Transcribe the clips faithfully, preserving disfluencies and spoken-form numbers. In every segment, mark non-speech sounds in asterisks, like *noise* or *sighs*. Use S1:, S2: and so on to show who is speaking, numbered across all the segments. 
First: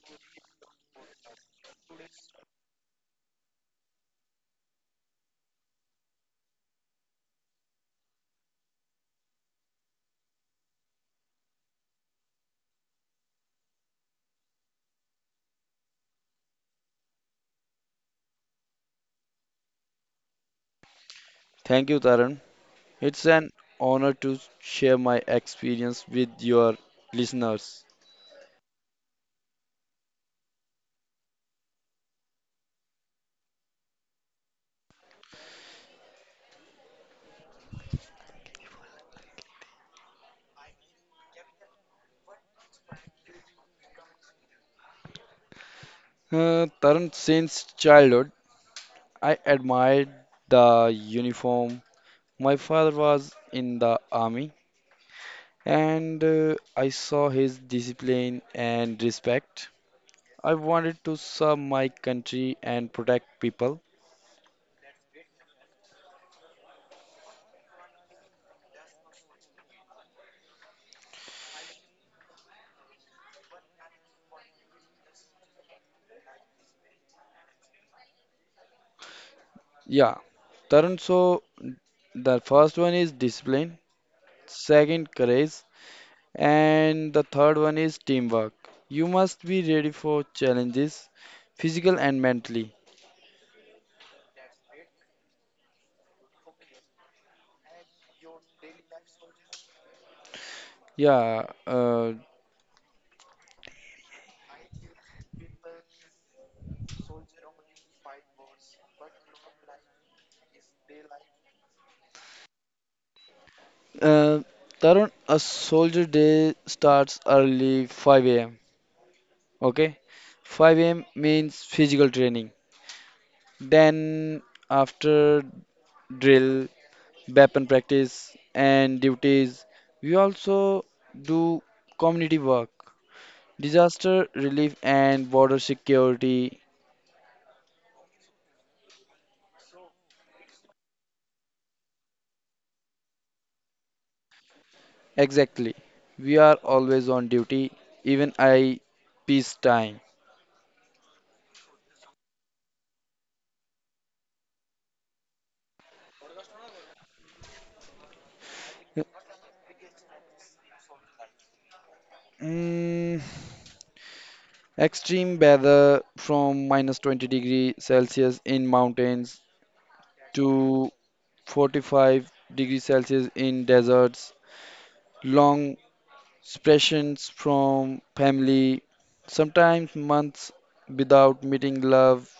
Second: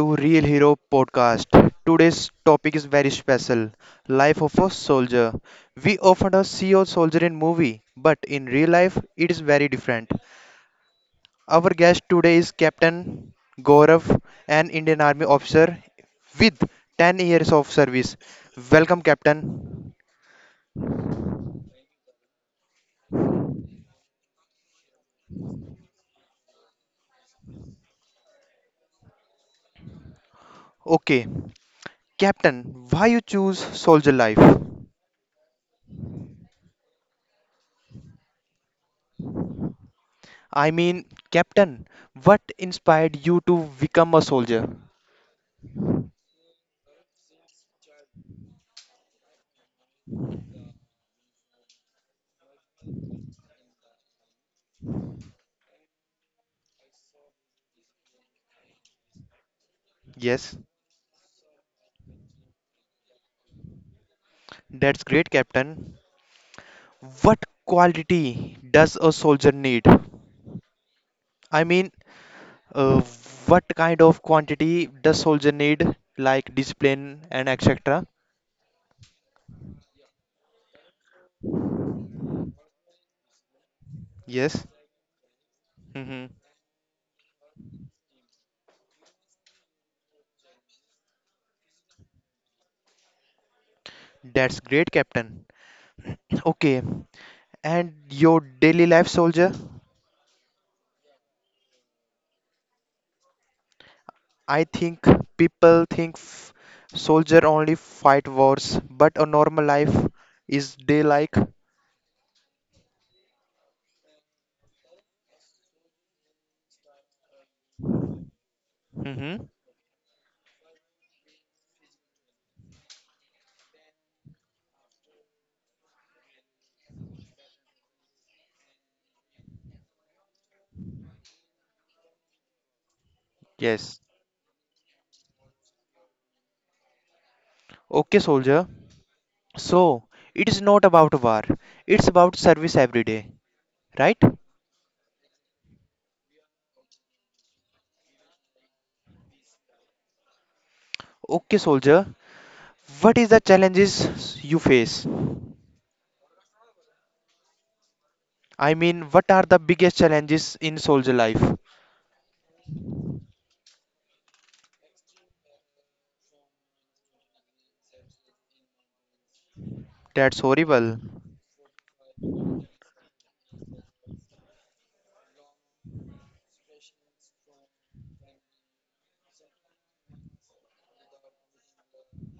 S1: to Real Hero Podcast. Today's topic is very special, life of a soldier. We often see a soldier in movie, but in real life it is very different. Our guest today is Captain Gaurav, an Indian Army officer with ten years of service. Welcome Captain.
S2: Thank you, Taran. It's an honor to share my experience with your listeners.
S1: Okay, Captain, why you choose soldier life? I mean, Captain, what inspired you to become a soldier?
S2: Uh, Taran, since childhood, I admired the uniform. My father was in the army, and uh, I saw his discipline and respect. I
S1: Yes.
S2: wanted to serve my country and protect people.
S1: That's great, Captain. What quality does a soldier need? I mean, uh, what kind of quantity does soldier need, like discipline and et cetera?
S2: Yeah, Tarun, so the first one is discipline.
S1: Yes.
S2: Second, courage.
S1: Hmm.
S2: And the third one is teamwork. You must be ready for challenges, physical and mentally.
S1: That's great, Captain. Okay. And your daily life, soldier?
S2: Yeah, uh,
S1: I think people think f- soldier only fight wars, but a normal life is day like.
S2: uh, Tarun, a soldier day starts early five a m.
S1: Hmm.
S2: Okay, five a m means physical training. Then after drill, weapon practice, and duties, we also do community work,
S1: Yes.
S2: disaster relief, and border security.
S1: Okay, soldier. So, it is not about war, it's about service every day, right?
S2: Exactly. We are always on duty, even I peace time.
S1: Okay, soldier, what is the challenges you face? I mean, what are the biggest challenges in soldier life?
S2: Mm, extreme weather from minus twenty degree Celsius in mountains
S1: That's
S2: to
S1: horrible.
S2: forty-five degree Celsius in deserts. Long separations from family, sometimes months without meeting love,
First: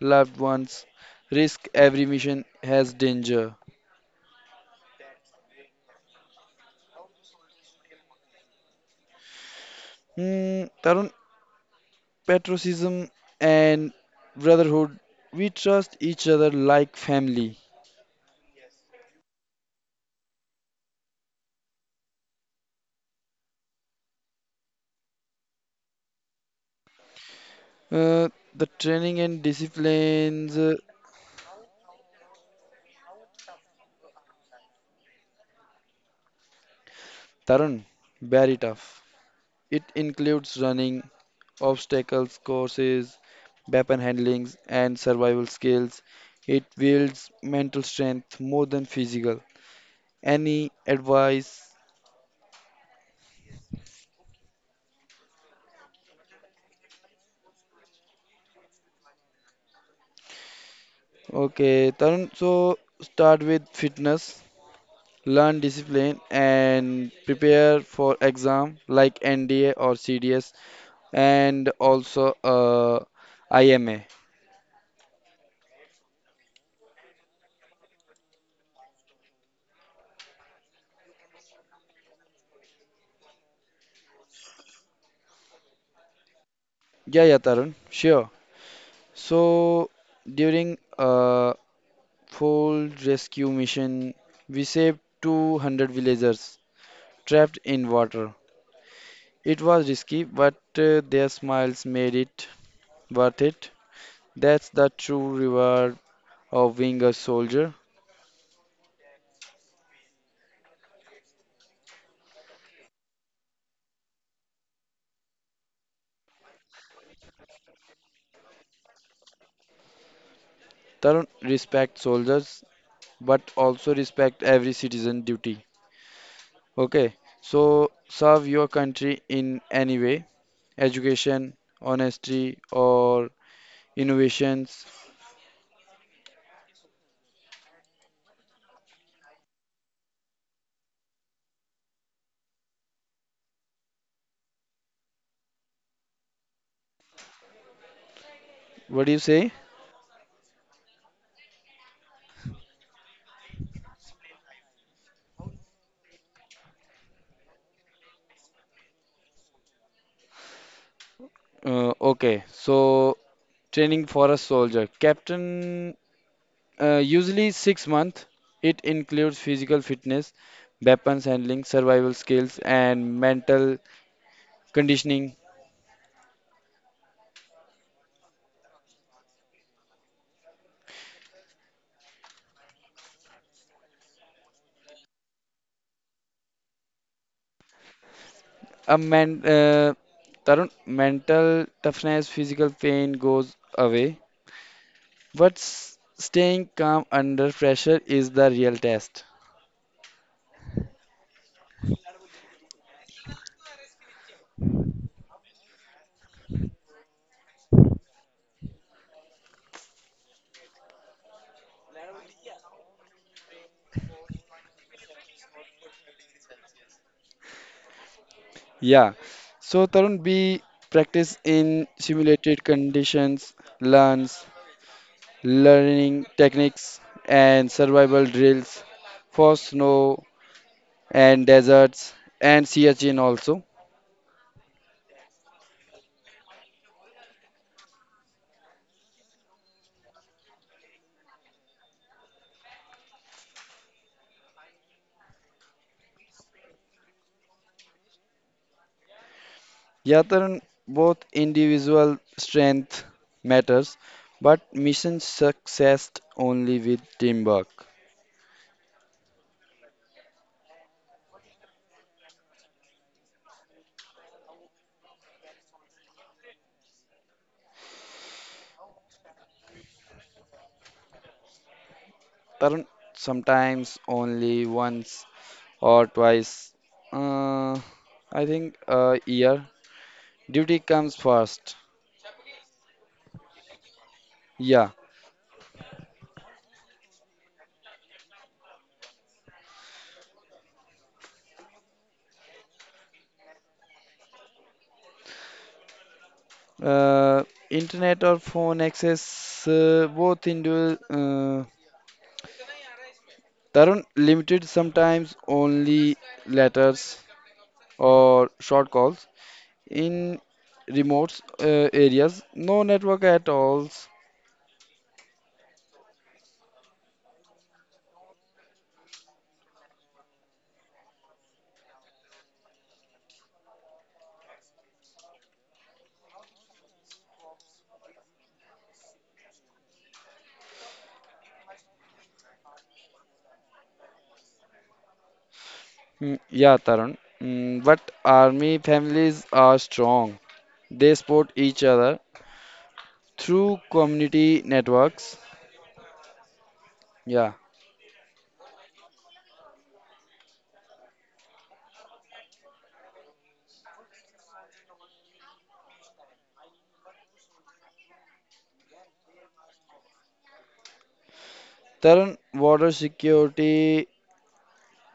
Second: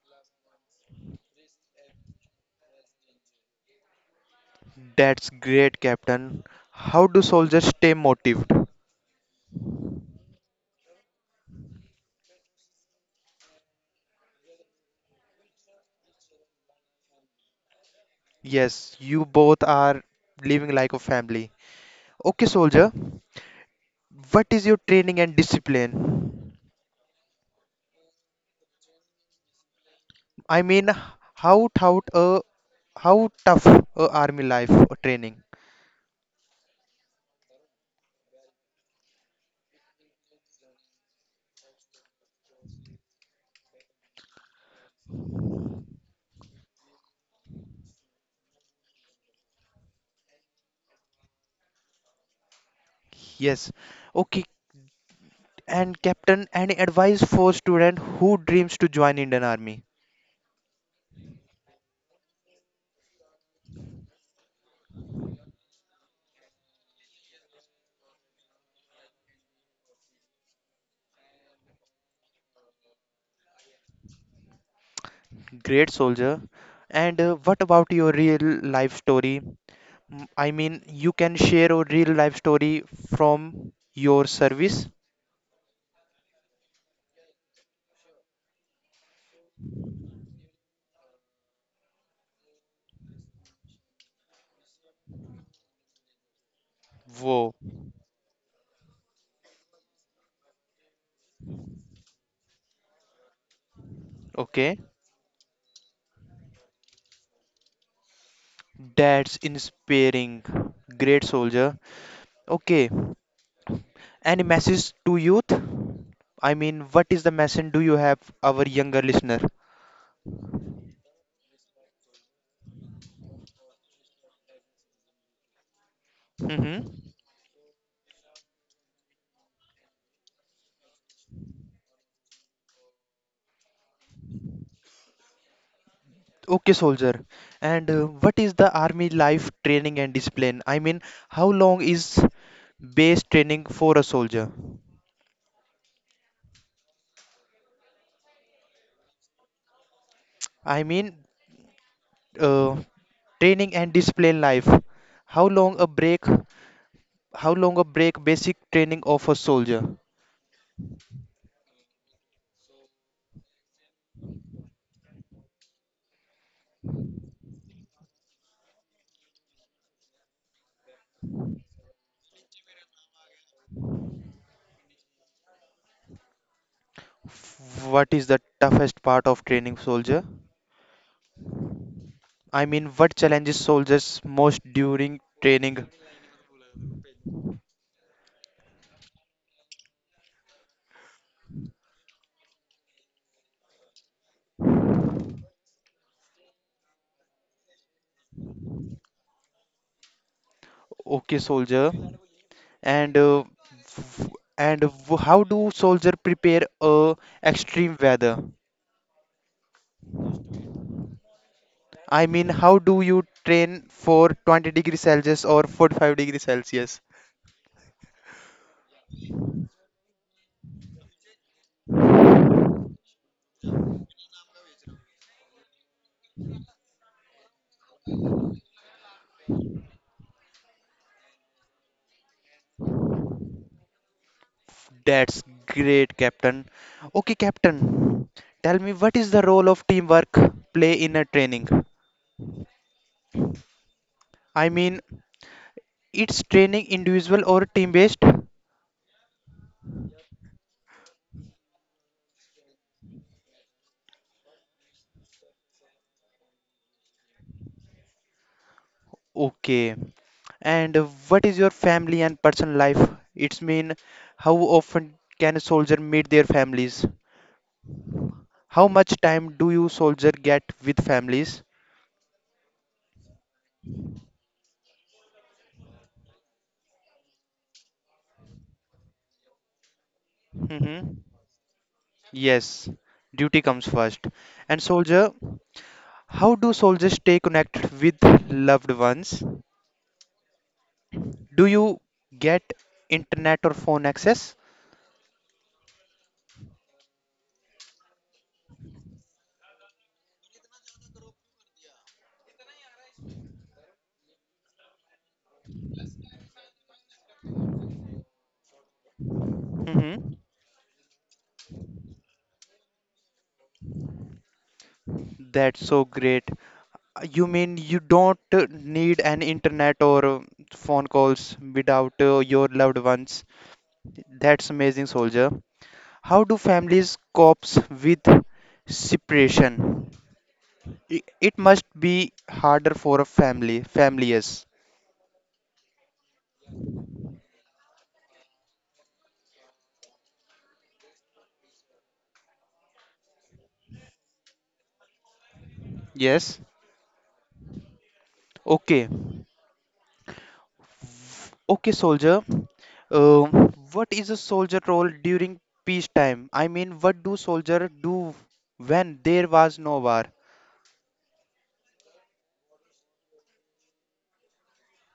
S2: loved ones. Risk every mission has danger.
S1: That's great, Captain. How do soldiers stay motivated?
S2: Hmm, Tarun, patriotism, and brotherhood. We trust each other like family.
S1: Yes, you both are living like a family. Okay, soldier, what is your training and discipline?
S2: Uh, the training and disciplines,
S1: I
S2: uh,
S1: mean, how tout a how tough a army life or training?
S2: Tarun, very tough. It includes running, obstacles courses, weapon handlings, and survival skills. It builds mental strength more than physical. Any advice?
S1: Yes. Okay. And captain, any advice for student who dreams to join Indian Army?
S2: Okay, Tarun, so start with fitness. Learn discipline and prepare for exam like N D A or C D S, and also uh, I M A.
S1: Great soldier. And uh, what about your real life story? Mm, I mean, you can share a real life story from your service.
S2: Yeah, yeah, Tarun, sure. So during a full rescue mission, we saved two hundred villagers
S1: Whoa.
S2: trapped in water. It was risky, but uh, their smiles made it worth it. That's
S1: Okay.
S2: the true reward of being a soldier.
S1: That's inspiring. Great soldier. Okay. Any message to youth? I mean, what is the message do you have our younger listener?
S2: Tarun, respect soldiers, but also respect every citizen duty.
S1: Mm-hmm.
S2: Okay, so serve your country in any way: education, honesty, or innovations.
S1: Okay, soldier. And uh, what is the army life training and discipline? I mean, how long is base training for a soldier?
S2: What do you say?
S1: I mean, uh, training and discipline life. How long a break? How long a break? Basic training of a soldier.
S2: Uh, okay, so training for a soldier. Captain, uh, usually six months. It includes physical fitness, weapons handling, survival skills, and mental conditioning.
S1: What is the toughest part of training soldier? I mean, what challenges soldiers most during training?
S2: A man, uh, Tarun, mental toughness, physical pain goes away. But s- staying calm under pressure is the real test.
S1: Okay, soldier. And uh, w- and w- how do soldier prepare uh, extreme weather? I mean, how do you train for twenty degree Celsius or forty-five degree Celsius?
S2: Yeah. So, Tarun, be practice in simulated conditions, learns, learning techniques, and survival drills for snow and deserts and sea urchin also.
S1: That's great, Captain. Okay, Captain, tell me what is the role of teamwork play in a training? I mean, it's training individual or team based?
S2: Yeah, Tarun, both individual strength matters, but mission success only with teamwork.
S1: Okay. And uh, what is your family and personal life? It's mean how often can a soldier meet their families? How much time do you soldier get with families?
S2: Tarun, sometimes only once or twice. Uh, I think a year. Duty comes
S1: Hmm.
S2: first.
S1: Yes, duty comes first. And
S2: Yeah.
S1: soldier, how do soldiers stay connected with loved ones? Do you get internet or phone access?
S2: Uh, internet or phone access, uh, both into, uh, Tarun, limited. Sometimes only letters or short calls
S1: Hmm.
S2: in remote uh, areas, no network at all.
S1: That's so great. Uh, You mean you don't uh, need an internet or uh, phone calls without uh, your loved ones? That's amazing, soldier. How do families cope with separation? I- It must be harder for a family. Family, yes.
S2: Mm, yeah, Tarun, mm, but army families are strong, they support each other through community networks,
S1: Yes.
S2: yeah.
S1: Okay. Okay, soldier. Um, what is a soldier role during peacetime? I mean, what do soldier do when there was no war?
S2: Tarun, water security,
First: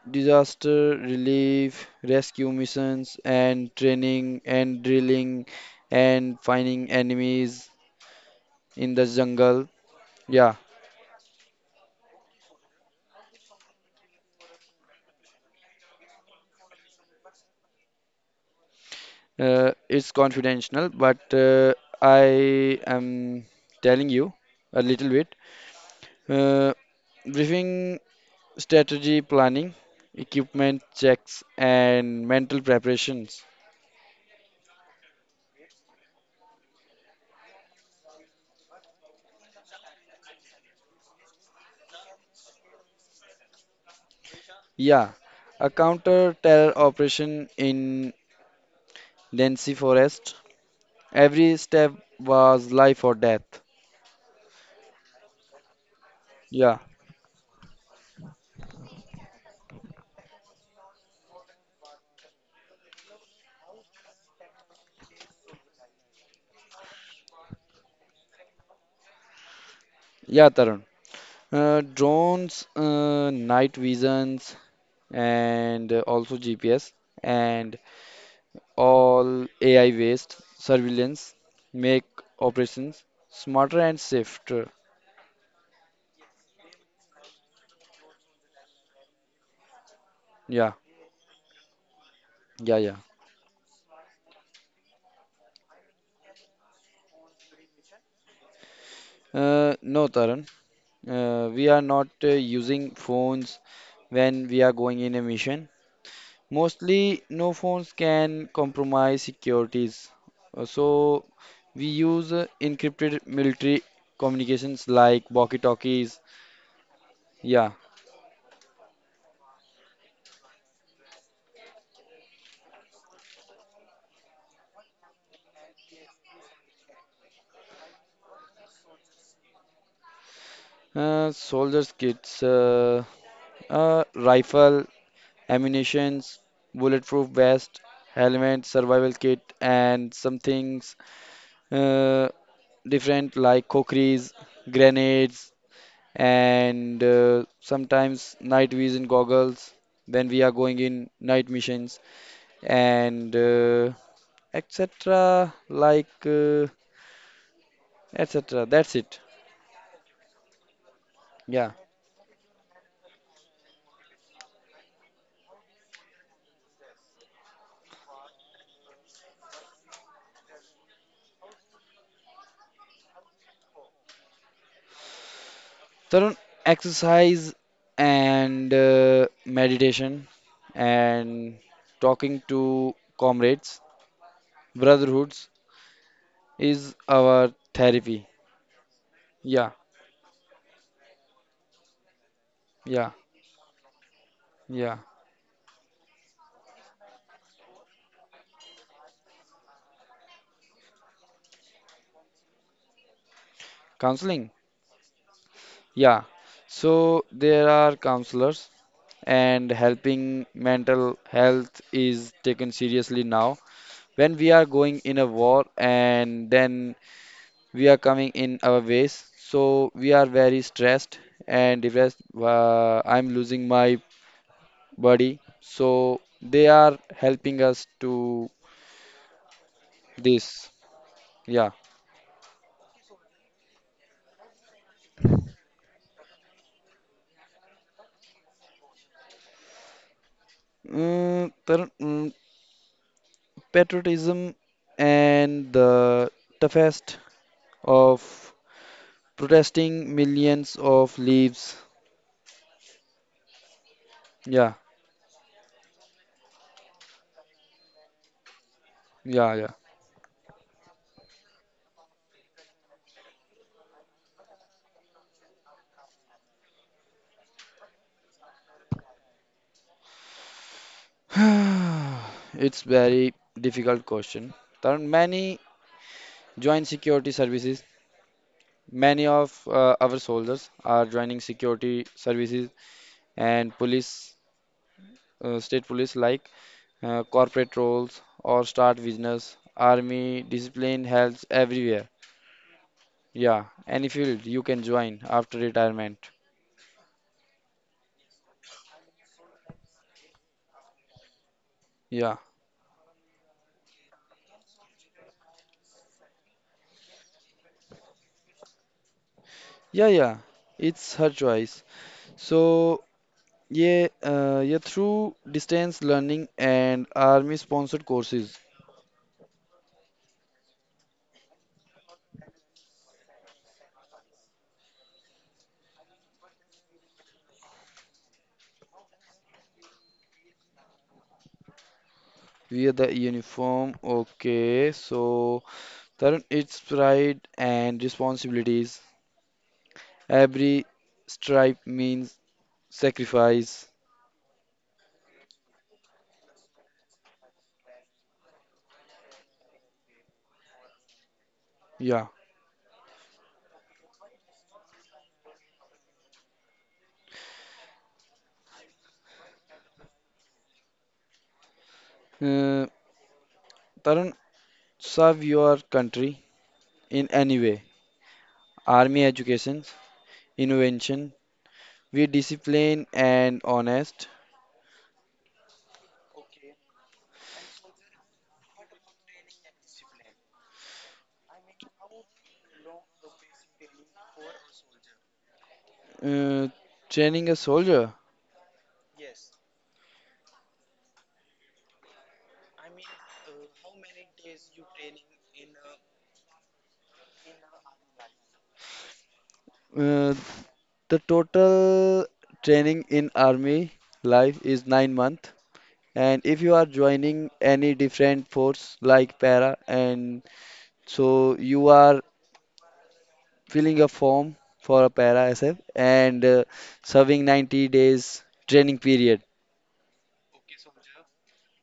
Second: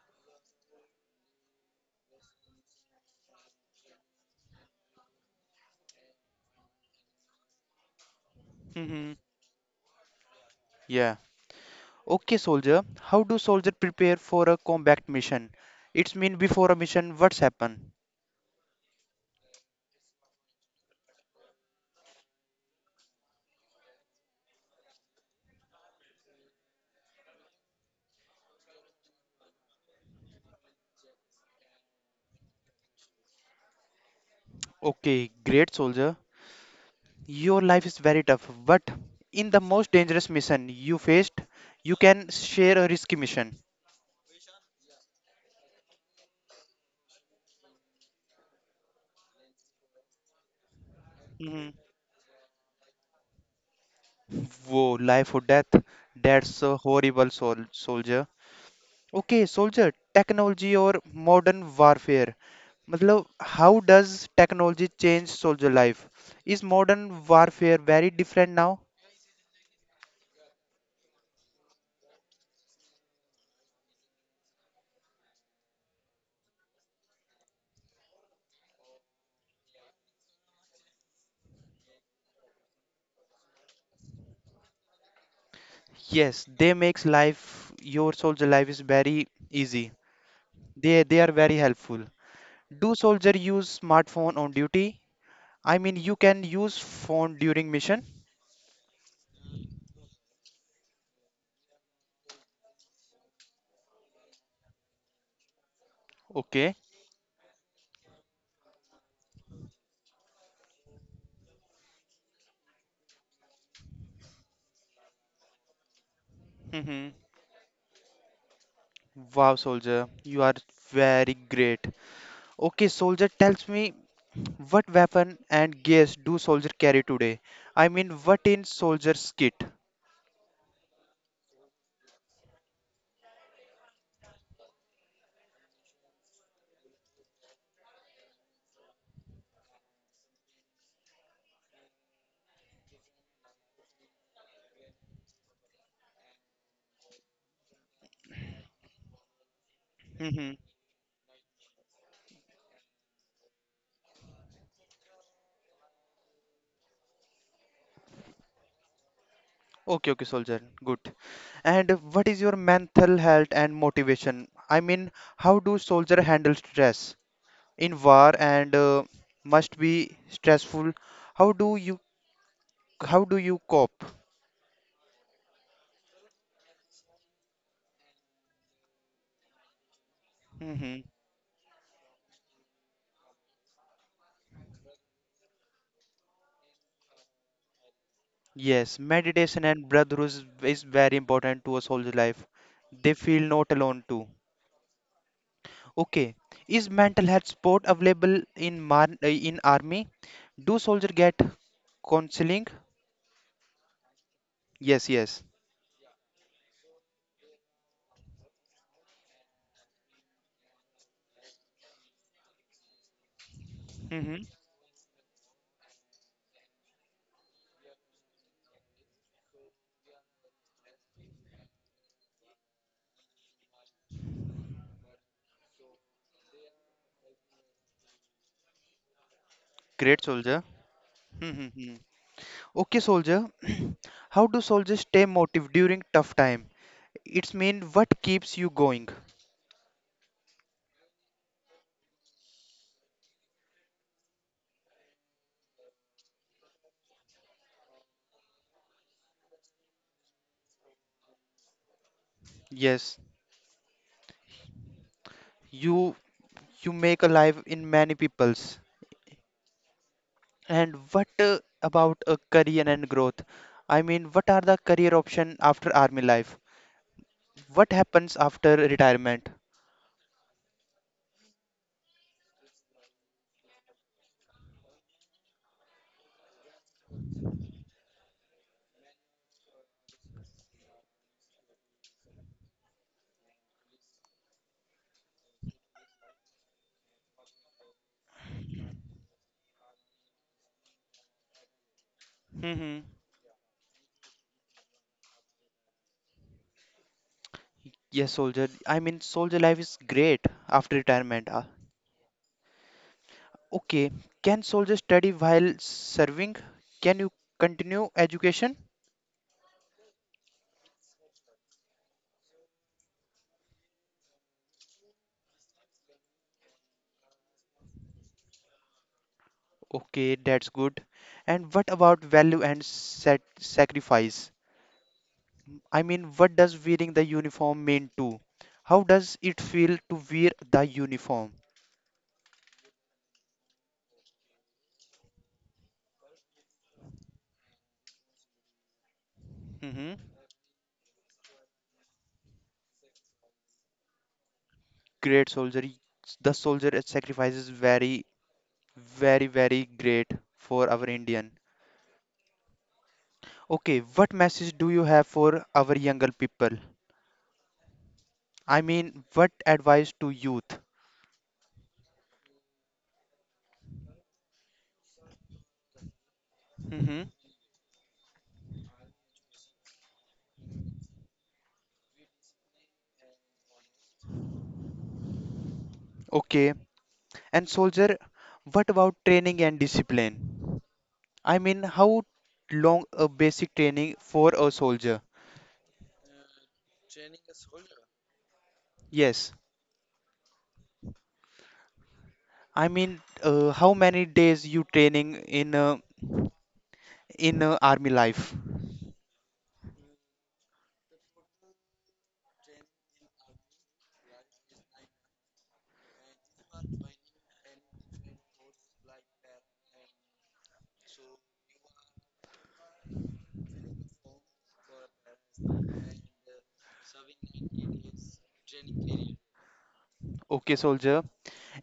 S2: disaster relief, rescue missions, and training and drilling, and finding enemies in the
S1: Hmm.
S2: jungle. Yeah,
S1: Yeah. Okay, soldier. How do soldier prepare for a combat mission? It's mean before a mission, what's happen?
S2: uh, it's confidential, but uh, I am telling you a little bit. Uh, briefing, strategy planning, equipment checks, and mental preparations.
S1: Okay, great soldier. Your life is very tough, but in the most dangerous mission you faced, you can share a risky mission.
S2: Yeah, a counter terror operation in Densi Forest. Every
S1: Mhm.
S2: step was life or death.
S1: Whoa, life or death. That's
S2: Yeah,
S1: a horrible sol soldier. Okay, soldier, technology or modern warfare. मतलब how does technology change soldier life? Is modern warfare very different now?
S2: yeah, Tarun. Uh, drones, uh, night visions, and uh, also G P S, and all A I based surveillance make operations smarter and safer.
S1: Yes, they makes life your soldier life is very easy.
S2: Yeah,
S1: They they are very helpful.
S2: yeah,
S1: Do
S2: yeah.
S1: soldier use smartphone on duty? I mean, you can use phone during mission.
S2: Uh, no, Tarun, uh, we are not uh, using phones when we are going in a mission.
S1: Okay.
S2: Mostly, no phones can compromise securities. Uh, So we use uh, encrypted military communications like walkie-talkies,
S1: Hmm.
S2: yeah.
S1: Wow, soldier, you are very great. Okay, soldier tells me what weapon and gears do soldier carry today? I mean, what in soldier's kit?
S2: Uh, soldiers' kits, uh, uh, rifle, ammunitions, bulletproof vest, helmet, survival kit, and some things uh, different, like cockries, grenades, and uh, sometimes night vision goggles when we are
S1: Hmm.
S2: going in night missions, and uh, et cetera. Like uh, et cetera. That's it.
S1: Okay, okay, soldier. Good.
S2: Yeah.
S1: And what is your mental health and motivation? I mean, how do soldier handle stress in war and uh, must be stressful? How do you how do you cope?
S2: Tarun, exercise and uh, meditation
S1: Hmm.
S2: and talking to comrades, brotherhoods is our therapy.
S1: Yes, meditation
S2: Yeah,
S1: and brotherhood is very important to a soldier life.
S2: yeah,
S1: They feel not alone too.
S2: yeah.
S1: Okay, is mental health support available in mar uh, in army? Do soldier get counseling?
S2: Counseling?
S1: Yes, yes.
S2: Yeah. So there are counselors, and helping mental health is taken seriously now. When
S1: Mm-hmm.
S2: we are going in a war and then we are coming in our ways, so we are very stressed and depressed. Uh, I'm losing my body. So they are helping us to
S1: Great soldier.
S2: this. Yeah.
S1: Mm-hmm. Okay, soldier. *clears throat* How do soldiers stay motivated during tough time? It's mean what keeps you going?
S2: Mm, tar- mm, patriotism and the toughest of protesting millions of leaves.
S1: Yes,
S2: Yeah,
S1: you you make a life in many people's.
S2: yeah, yeah.
S1: And what uh, about a career and growth? I mean, what are the career option after army life? What happens after retirement?
S2: *sighs* It's very difficult question. There are many join security services. Many of uh, our soldiers are joining security services and police, uh, state police, like uh, corporate roles, or start business. Army discipline helps everywhere.
S1: Mm-hmm.
S2: Yeah, any field you can join after retirement.
S1: Yes, soldier. I mean, soldier life is great after retirement. Uh,
S2: Yeah,
S1: okay. Can soldier study while serving? Can you continue education?
S2: yeah, yeah. It's her choice. So, yeah, uh, yeah, through distance learning and army-sponsored courses.
S1: Okay, that's good. And what about value and sac sacrifice? I mean, what does wearing the uniform mean to? How does it feel to wear the uniform?
S2: Via the uniform. Okay, so Tarun, it's pride and responsibilities.
S1: Hmm.
S2: Every stripe means sacrifice.
S1: Great soldier. The soldier sacrifice is very, very, very great for our Indian.
S2: Yeah.
S1: Okay, what message do you have for our younger people? I mean, what advice to youth?
S2: Uh, Tarun, serve your country
S1: Hmm.
S2: in any way. Army, education, invention, we discipline and honest.
S1: Okay, and soldier, what about training and discipline? I mean, how long a basic training for a soldier?
S2: Uh, training a soldier.
S1: Yes, I mean, uh, how many days you training in uh, in uh, army life?
S2: Uh, the total training in army life is nine month. And if you are joining any different force like para, and so you are filling a form for a para S F and uh, serving ninety days training period.
S1: Okay, soldier.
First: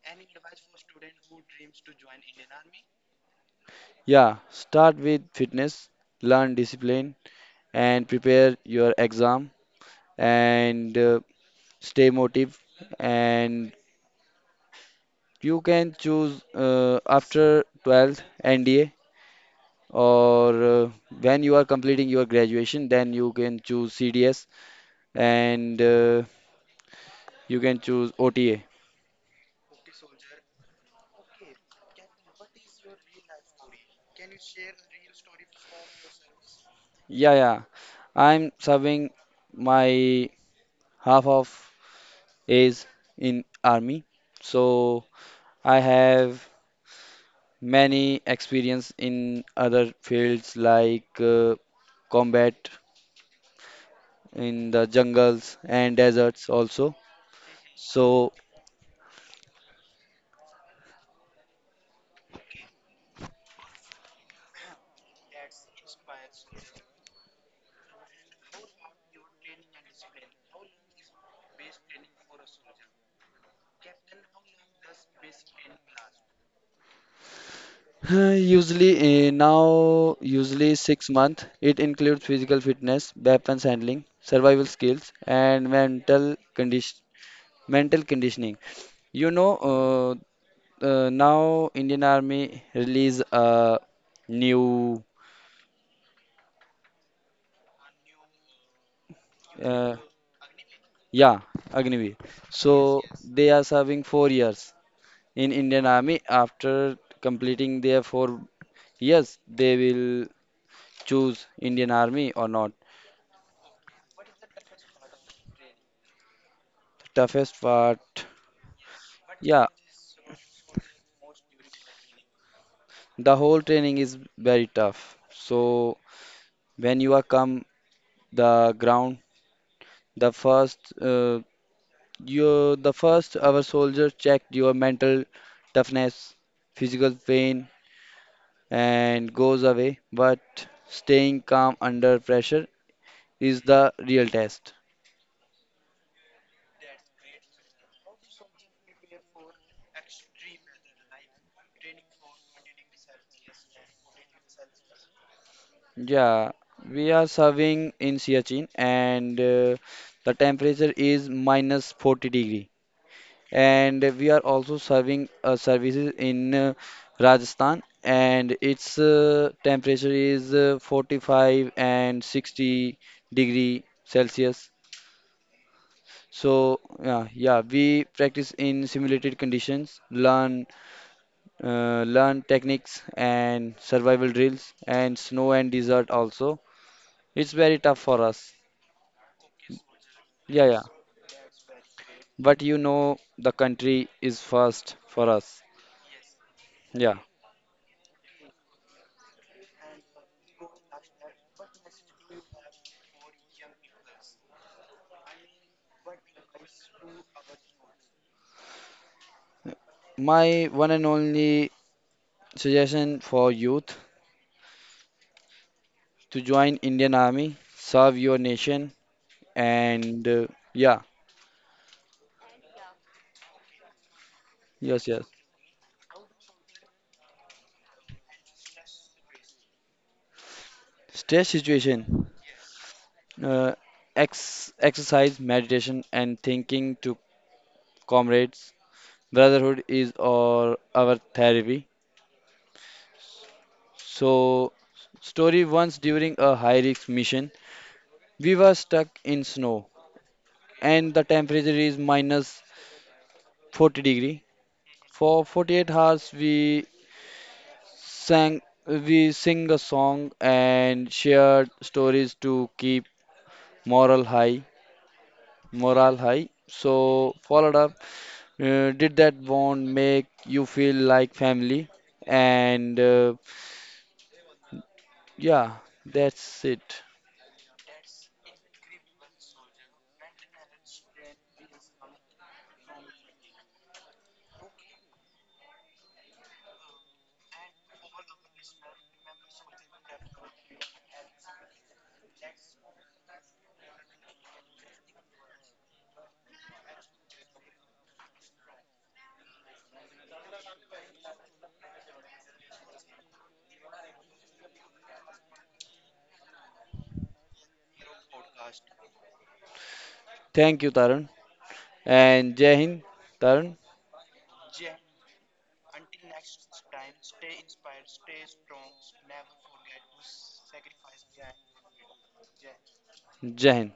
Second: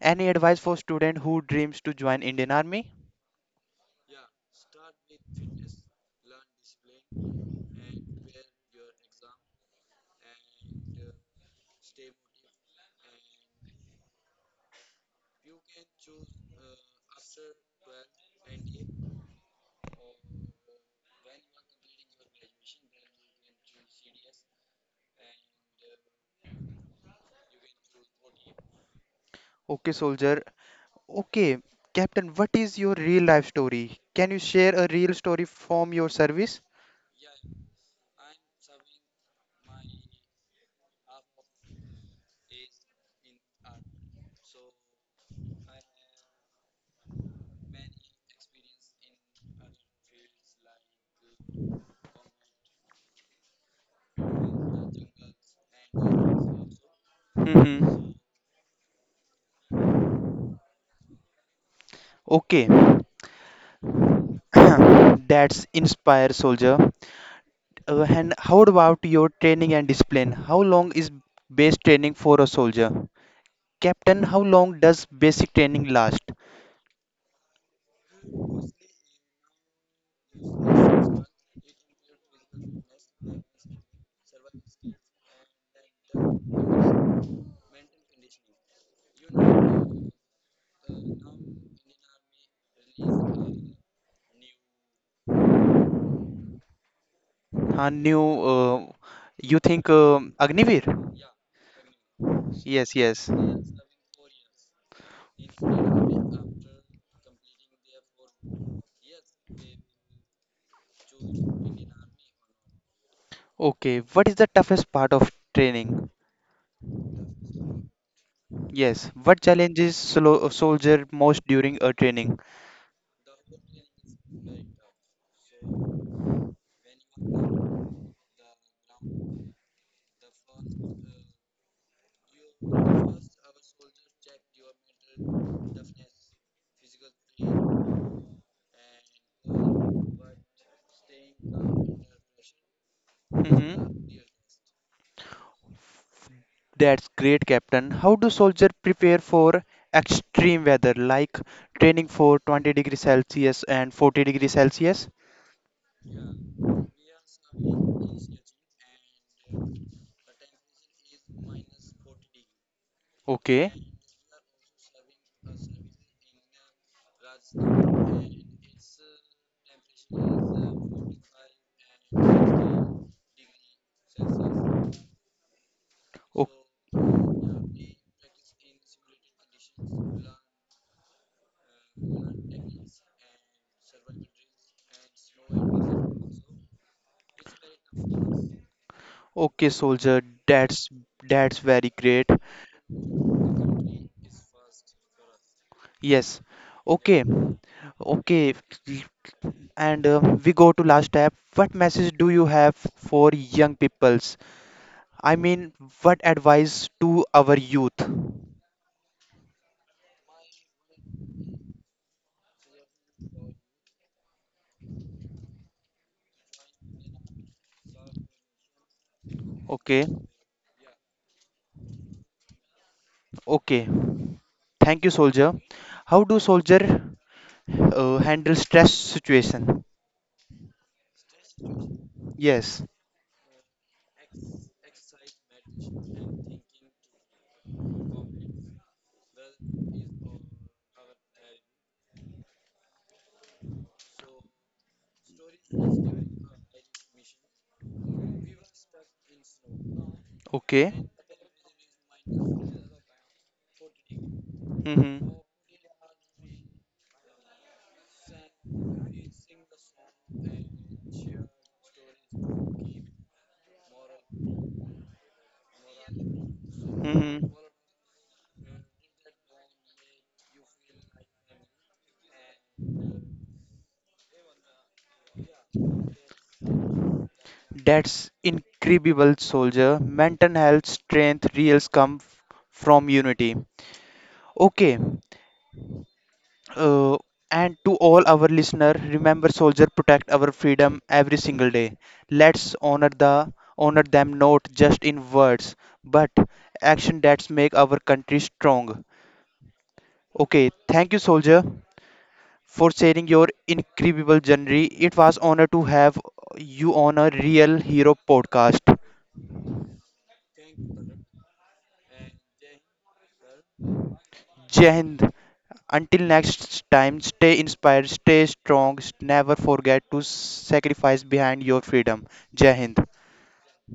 S1: Any advice for student who dreams to join Indian Army?
S2: Yeah, start with fitness, learn discipline, and prepare your exam and uh, stay motive. And you can choose, uh, after twelfth N D A, or uh, when you are completing your graduation, then you can choose C D S, and uh, you can choose O T A.
S1: Okay, soldier. Okay, Captain, what is your real life story? Can you share a real story from your service?
S2: Yeah, yeah, I'm serving my half of is in army. So I have many experience in other fields like uh, combat in the jungles and deserts also.
S1: Mm-hmm.
S2: So
S1: Okay. *coughs* *clears throat* That's inspire soldier. Uh, and how about your training and discipline? How long is base training for a soldier? Captain, how long does basic training last?
S2: *sighs* usually, uh, now usually six month. It includes physical fitness, weapons handling, survival skills, and mental condition mental conditioning. You know uh, uh, now Indian Army release a new.
S1: Uh, new, uh, you think
S2: Uh,
S1: um Agniveer?
S2: yeah, Agnivi.
S1: Yes,
S2: So
S1: yes.
S2: they are serving four years in Indian Army. After completing their four years, they will choose Indian Army or not.
S1: Okay. What is the toughest part of training?
S2: Toughest part,
S1: Yes. What
S2: yeah,
S1: challenges solo- a soldier most during a training?
S2: the whole training is very tough. So when you are come the ground, the first uh, you the first our soldier checked your mental toughness, physical pain, and goes away, but staying calm under pressure is the
S1: Mhm.
S2: real test.
S1: That's great, Captain. How do soldiers prepare for extreme weather, like training for twenty degrees Celsius and forty degrees Celsius?
S2: Yeah, we are serving in Siachen, and uh, the temperature is minus forty degree.
S1: Okay.
S2: And we are also serving uh, services in, uh, Rajasthan, and its uh, temperature is, uh, forty-five and sixty degree Celsius. So,
S1: O-
S2: yeah, yeah, we practice in simulated conditions, learn uh, learn techniques and survival drills, and snow and desert also. It's very tough for us.
S1: Okay, soldier.
S2: Yeah, yeah.
S1: That's that's very great.
S2: But you know, the country is first for us.
S1: Yes.
S2: Yeah.
S1: Okay. Okay. And uh, we go to last step. What message do you have for young peoples? I mean, what advice to our youth?
S2: My one and only suggestion for youth, to join Indian Army, serve your nation,
S1: Okay,
S2: and uh, yeah,
S1: okay. Thank
S2: yes,
S1: you,
S2: yes.
S1: soldier. How do soldier uh, handle stress situation?
S2: Stress situation,
S1: Yes.
S2: uh, ex exercise, meditation, and thinking to comrades. Brotherhood is our our therapy. So, story, once during a high risk mission, we were stuck in snow
S1: Okay.
S2: and the temperature is minus forty degree.
S1: Mm-hmm.
S2: For forty-eight hours we sang we sing a song and shared stories to keep moral high, morale high. So,
S1: Mm-hmm.
S2: followed up, uh, did that bond make you feel like family? And uh, yeah, that's it.
S1: That's incredible, soldier. Mental health strength reels come f- from unity. Okay. Uh, and to all our listener, remember soldier protect our freedom every single day. Let's honor the honor them not just in words, but action that make our country strong. Okay, thank you soldier for sharing your incredible journey. It was honor to have you on a real hero podcast.
S2: Thank you, Tarun. And Jai Hind, Tarun.
S1: Jai Hind. Until next time, stay inspired, stay strong, never forget to sacrifice behind your freedom. Jai Hind.
S2: جهل